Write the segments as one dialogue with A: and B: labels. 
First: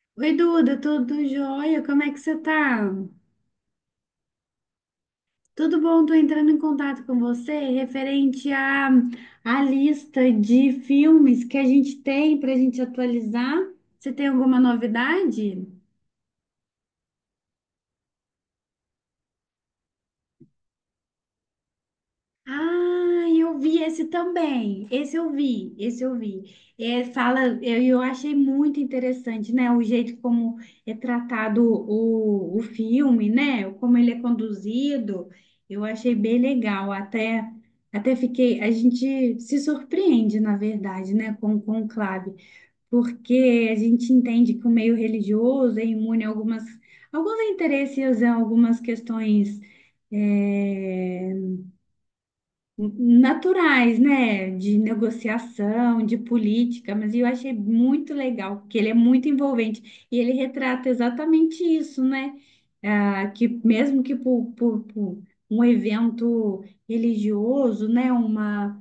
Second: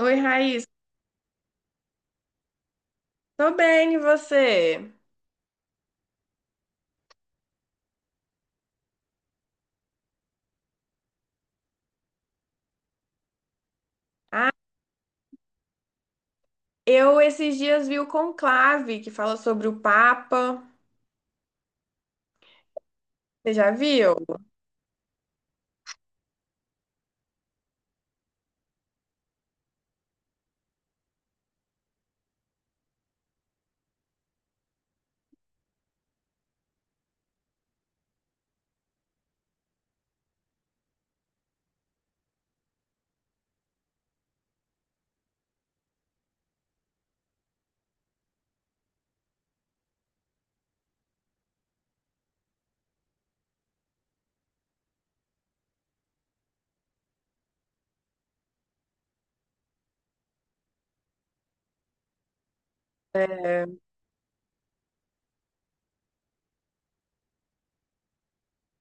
A: Oi,
B: Oi,
A: Raíssa.
B: Duda, tudo jóia? Como é que você tá?
A: Tô bem, e você?
B: Tudo bom? Tô entrando em contato com você referente à lista de filmes que a gente tem para a gente atualizar. Você tem alguma novidade?
A: Eu esses dias vi o Conclave, que fala sobre o Papa.
B: Ah,
A: Você
B: eu
A: já
B: vi esse
A: viu?
B: também. Esse eu vi, esse eu vi. É, fala, eu achei muito interessante, né? O jeito como é tratado o filme, né? Como ele é conduzido, eu achei bem legal. Até, até fiquei, a gente se surpreende, na verdade, né? Com o Conclave, porque a gente entende que o meio religioso é imune a algumas, alguns interesses, a algumas questões. é, Naturais, né? De negociação, de política, mas eu achei muito legal, porque ele é muito envolvente e ele retrata exatamente isso, né? Ah, que
A: É,
B: mesmo que por um evento religioso, né?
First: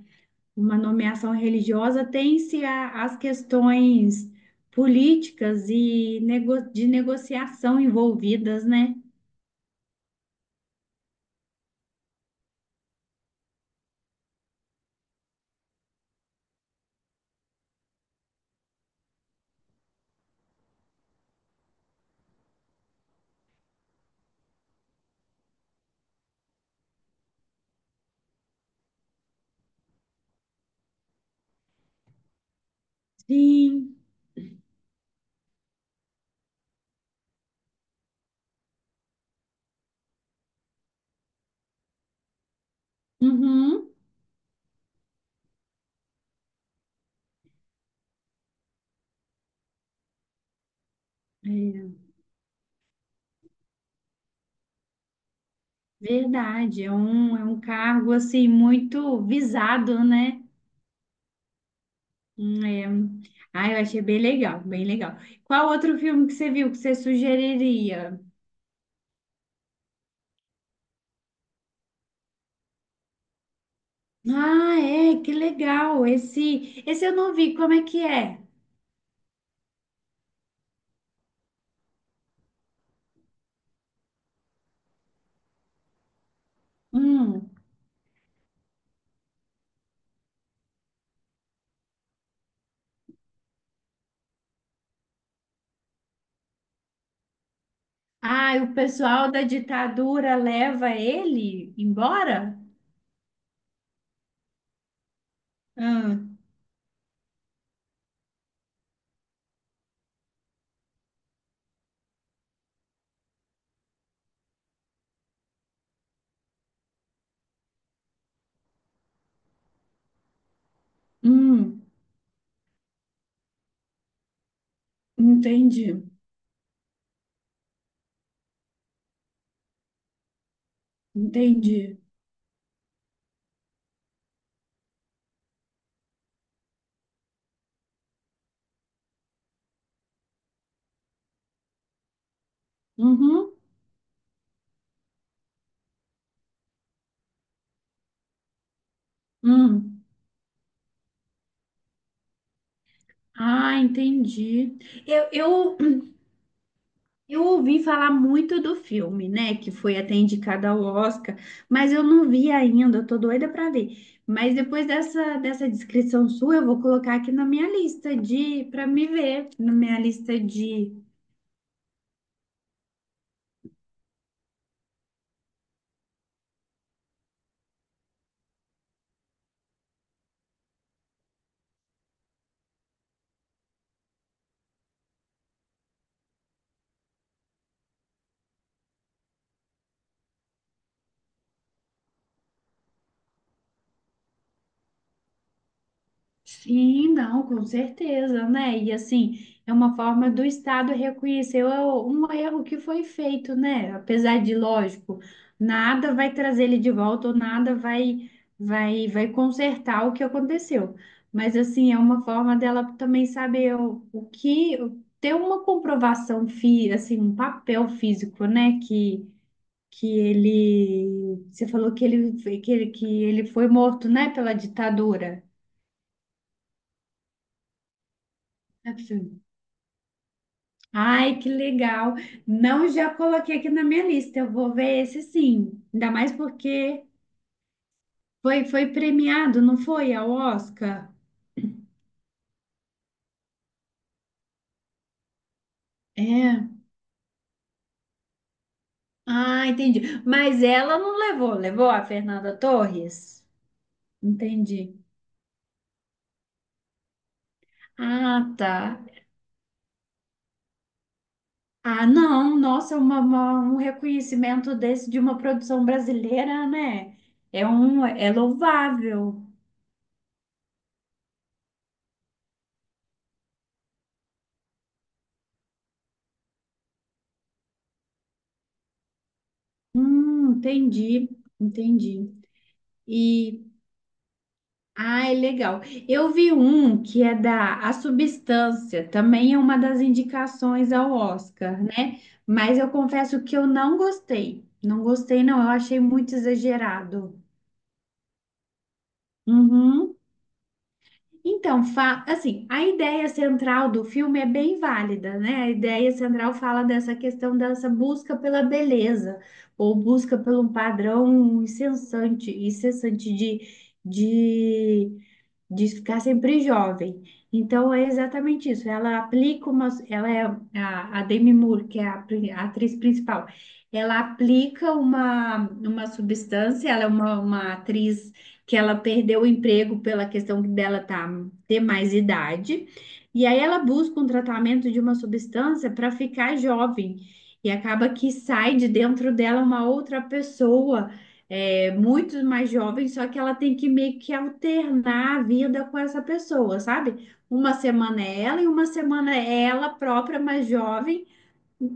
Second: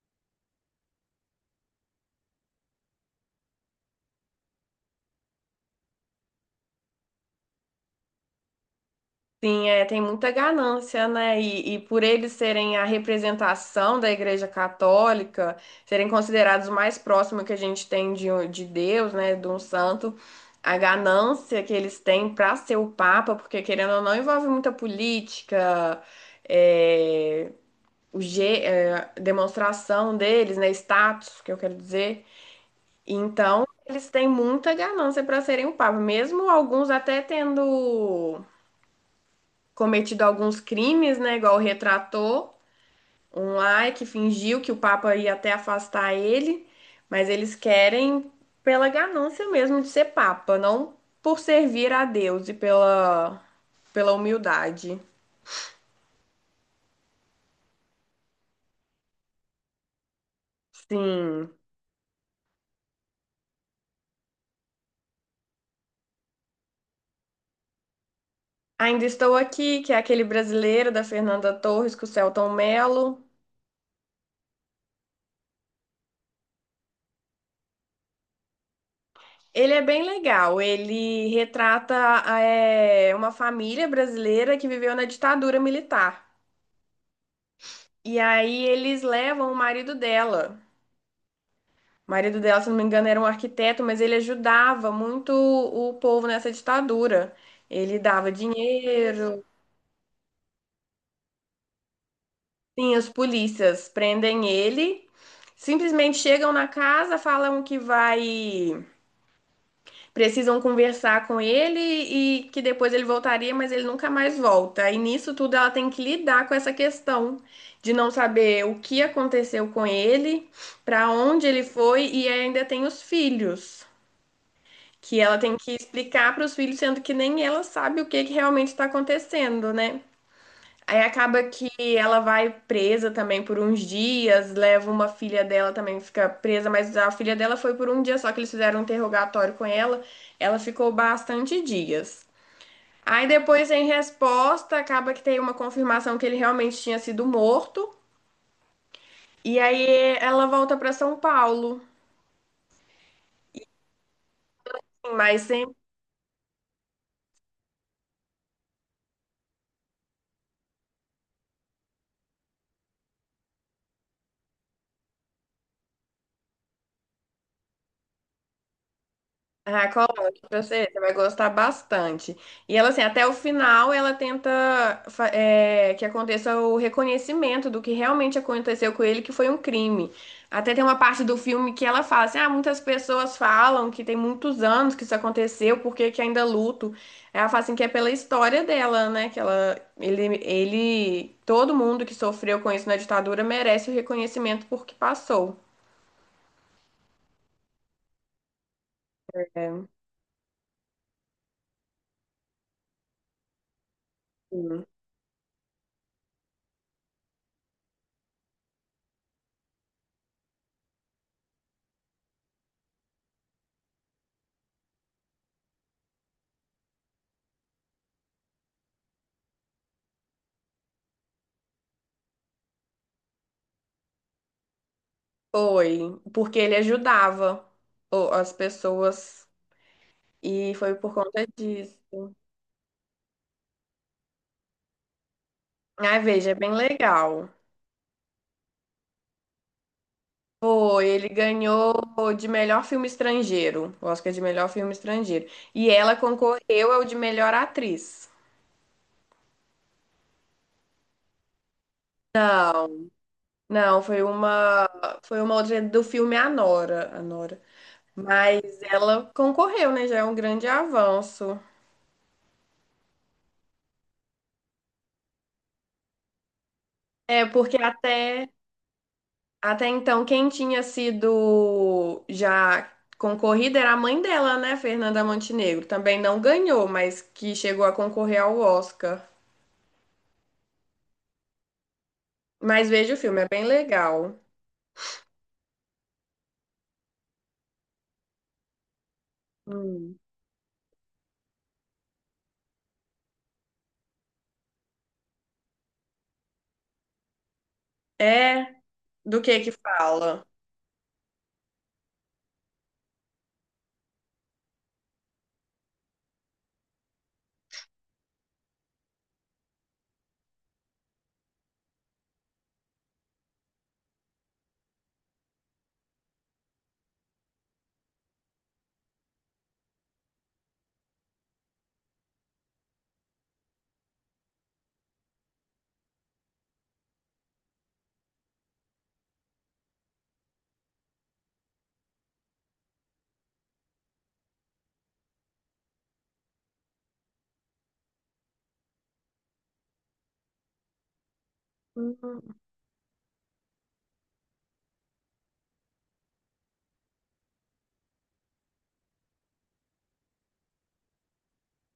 B: Uma nomeação religiosa, as questões políticas e de negociação envolvidas, né?
A: sim, é, tem muita ganância, né? E por eles serem a representação da Igreja Católica, serem considerados o mais próximo que a gente tem de Deus, né? De um santo, a ganância que eles têm para ser o Papa, porque querendo ou não, envolve muita política. é, o G, é, demonstração deles, né? Status, que eu quero dizer. Então,
B: Sim.
A: eles têm muita ganância para serem o Papa, mesmo alguns até tendo cometido alguns crimes, né? Igual retratou um lá
B: Uhum.
A: que fingiu que o Papa ia até afastar ele, mas eles querem pela ganância mesmo de ser Papa, não por servir
B: É.
A: a Deus e pela humildade.
B: Verdade, é um cargo assim muito visado, né?
A: Sim.
B: É. Ah, eu achei bem legal, bem legal. Qual outro filme que você viu que você sugeriria?
A: Ainda Estou Aqui, que é aquele brasileiro da Fernanda Torres com o Selton Mello.
B: Ah, é, que legal. Esse eu não vi, como é que é?
A: Ele é bem legal, ele retrata uma família brasileira que viveu na ditadura militar.
B: Hum.
A: E aí eles levam o marido dela. O marido dela, se não me engano, era um arquiteto, mas ele ajudava muito o povo nessa ditadura. Ele dava
B: Ah, e o pessoal da
A: dinheiro.
B: ditadura leva ele embora?
A: Sim, as polícias prendem ele, simplesmente
B: Ah,
A: chegam na casa, falam que vai precisam conversar com ele e que depois ele voltaria, mas ele nunca mais volta. E nisso tudo ela tem que lidar com essa questão de não saber o que aconteceu com ele, para onde ele
B: hum,
A: foi e ainda tem os filhos, que ela tem que
B: entendi,
A: explicar para os filhos, sendo que nem ela sabe o que que realmente está acontecendo, né? Aí acaba que
B: entendi.
A: ela vai presa também por uns dias, leva uma filha dela também, fica presa, mas a filha dela foi por um dia só que eles fizeram um interrogatório com ela, ela ficou bastante dias. Aí
B: Uhum,
A: depois, em resposta, acaba que tem uma confirmação que ele realmente tinha sido morto, e
B: hum.
A: aí ela volta para São Paulo,
B: Ah, entendi. Eu,
A: mas sem.
B: eu eu ouvi falar muito do filme, né? Que foi até indicado ao Oscar, mas eu não vi ainda, eu tô doida para ver. Mas depois dessa descrição sua, eu vou colocar aqui na minha lista de para me ver, na
A: Ah,
B: minha lista
A: coloque pra você, você
B: de
A: vai gostar bastante. E ela, assim, até o final, ela tenta que aconteça o reconhecimento do que realmente aconteceu com ele, que foi um crime. Até tem uma parte do filme que ela fala assim: ah, muitas pessoas falam que tem muitos anos que isso aconteceu, por que que ainda luto? Ela fala assim que é pela história dela, né? Que ele, todo mundo que sofreu com isso na ditadura merece o reconhecimento por que passou.
B: sim, não, com certeza, né? E assim, é uma forma do Estado reconhecer um erro que foi feito, né? Apesar de,
A: É.
B: lógico, nada vai trazer ele de volta ou nada vai, vai consertar o que aconteceu. Mas assim, é uma forma dela também saber o que ter uma comprovação, assim, um papel físico, né? Que ele, você falou que ele, que ele, que ele foi morto, né? Pela ditadura.
A: Foi, porque ele ajudava as pessoas e foi por
B: Ai,
A: conta
B: que
A: disso.
B: legal. Não já coloquei aqui na minha lista. Eu vou ver esse sim. Ainda
A: Ah,
B: mais
A: veja, é bem
B: porque
A: legal.
B: foi, foi premiado, não foi ao
A: Foi,
B: Oscar?
A: ele ganhou de melhor filme estrangeiro, o Oscar de melhor filme estrangeiro. E ela
B: É.
A: concorreu ao de melhor atriz.
B: Ah, entendi. Mas ela não levou, levou a Fernanda
A: Não,
B: Torres?
A: não,
B: Entendi.
A: foi uma outra do filme Anora, Anora.
B: Ah,
A: Mas
B: tá.
A: ela concorreu, né? Já é um grande avanço.
B: Ah, não, nossa, é um reconhecimento desse de uma produção brasileira, né?
A: É,
B: É
A: porque
B: um, é
A: até
B: louvável.
A: Até então, quem tinha sido já concorrida era a mãe dela, né, Fernanda Montenegro. Também não ganhou, mas que chegou a concorrer ao Oscar.
B: Entendi, entendi.
A: Mas veja o filme, é bem legal.
B: Ah, é legal. Eu vi um que é da A Substância, também é uma das
A: Hum.
B: indicações ao Oscar, né? Mas eu confesso que eu não gostei. Não gostei, não. Eu achei muito exagerado.
A: É, do que
B: Uhum.
A: fala?
B: Então, assim, a ideia central do filme é bem válida, né? A ideia central fala dessa questão dessa busca pela beleza, ou busca pelo padrão incessante, incessante de, de de ficar sempre jovem. Então é exatamente isso. Ela aplica uma, ela é a Demi Moore, que é a, a atriz principal. Ela aplica uma substância, ela é uma atriz que ela perdeu o emprego pela questão dela tá, ter mais idade. E aí ela busca um tratamento de uma substância para ficar jovem. E acaba que sai de dentro dela uma outra pessoa muito
A: Hum,
B: mais jovem, só que ela tem que meio que alternar a vida com essa pessoa, sabe? Uma semana é ela e uma semana é ela própria, mais jovem,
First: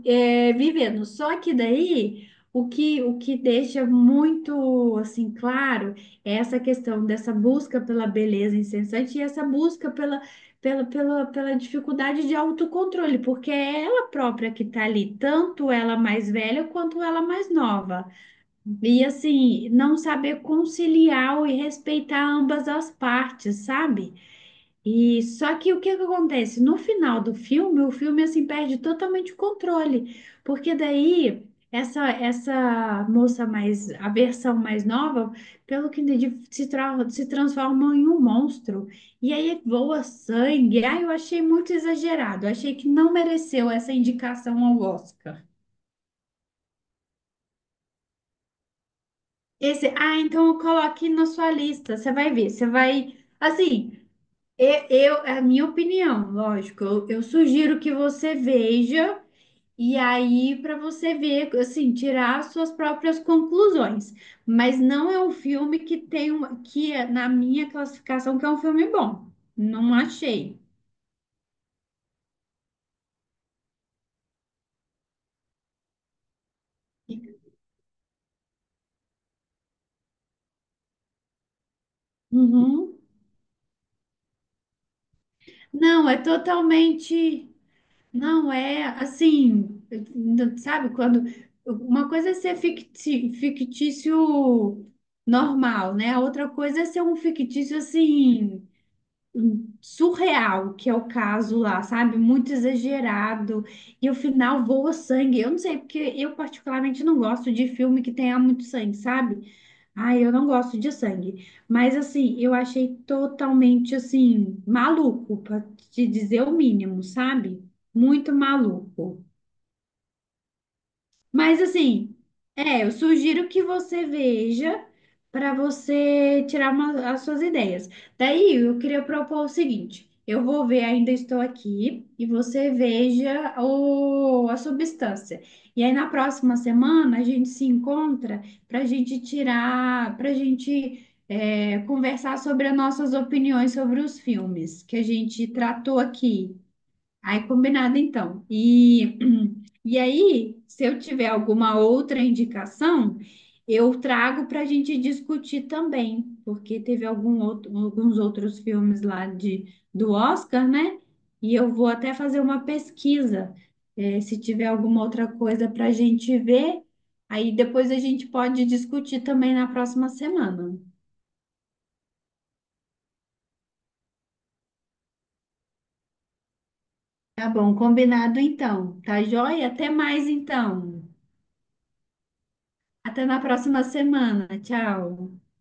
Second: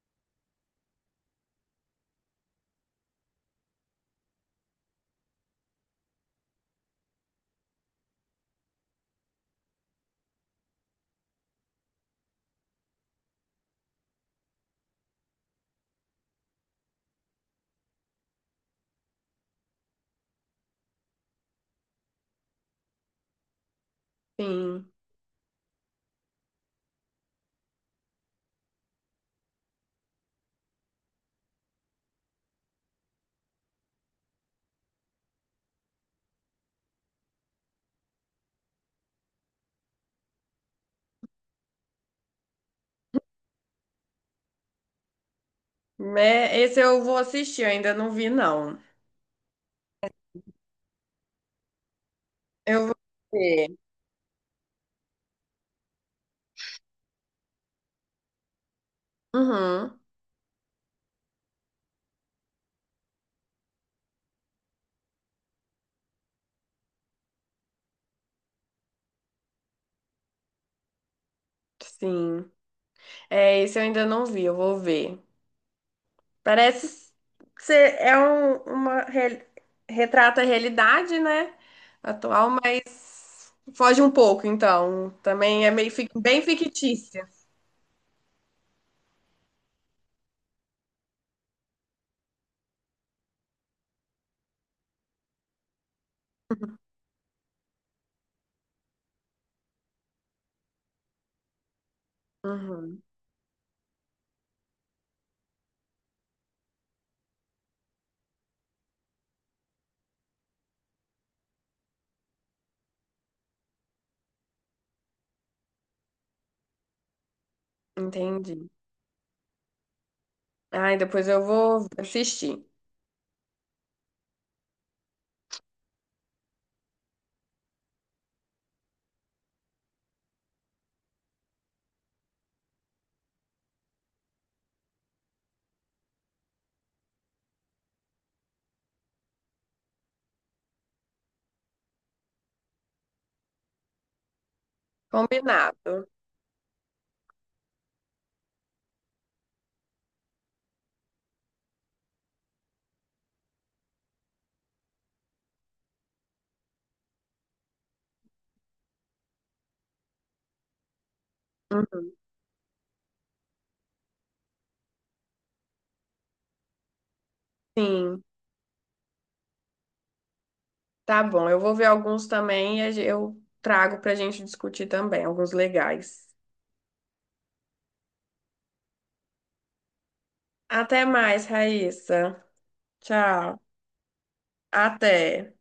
B: é, vivendo. Só que daí o que deixa muito assim claro é essa questão dessa busca pela beleza incessante e essa busca pela dificuldade de autocontrole, porque é ela própria que está ali, tanto ela mais velha quanto ela mais nova. E assim, não saber conciliar e respeitar ambas as partes, sabe?
A: Sim.
B: E só que o que que acontece? No final do filme, o filme assim perde totalmente o controle, porque daí essa moça mais a versão mais nova, pelo que entendi, se, se transforma em um monstro. E aí voa sangue. Ah, eu achei muito exagerado. Achei que não mereceu essa indicação ao Oscar.
A: É, esse eu vou assistir, eu ainda não vi, não.
B: Esse, ah, então coloque na sua lista, você vai ver, você
A: Eu vou
B: vai,
A: ver.
B: assim, é a minha opinião, lógico, eu sugiro que você veja e
A: Uhum,
B: aí para você ver, assim, tirar as suas próprias conclusões, mas não é um filme que tem uma, que é, na minha classificação que é um filme bom, não achei.
A: sim. É, esse eu ainda não vi, eu vou ver. Parece ser retrata a realidade, né? Atual, mas
B: Uhum.
A: foge um pouco, então. Também é
B: Não, é
A: bem fictícia.
B: totalmente não é assim, sabe, quando uma coisa é ser fictício normal, né? A outra coisa é ser um fictício assim surreal, que é o caso lá, sabe? Muito
A: Uhum,
B: exagerado e o final voa sangue. Eu não sei porque eu particularmente não gosto de filme que tenha muito sangue, sabe? Ai, eu não gosto de sangue, mas assim, eu achei totalmente assim maluco, pra te dizer o mínimo, sabe? Muito
A: entendi.
B: maluco.
A: Ai, depois eu
B: Mas
A: vou
B: assim,
A: assistir.
B: é, eu sugiro que você veja para você tirar as suas ideias. Daí eu queria propor o seguinte: eu vou ver Ainda Estou Aqui e você veja a substância. E aí na próxima semana a gente se encontra para a gente tirar, para a gente é, conversar sobre as nossas opiniões sobre os filmes que a gente tratou
A: Combinado.
B: aqui. Aí combinado então. E aí, se eu tiver alguma outra indicação, eu trago para a gente discutir também, porque teve alguns outros filmes lá de, do Oscar, né? E eu vou
A: Uhum,
B: até fazer uma pesquisa, se tiver alguma outra coisa para a gente ver, aí depois a
A: sim,
B: gente pode discutir também na próxima semana.
A: tá bom. Eu vou ver alguns também e eu trago pra gente discutir também, alguns legais.
B: Tá bom, combinado então. Tá joia? Até mais
A: Até
B: então.
A: mais, Raíssa.
B: Até na
A: Tchau.
B: próxima semana. Tchau.
A: Até.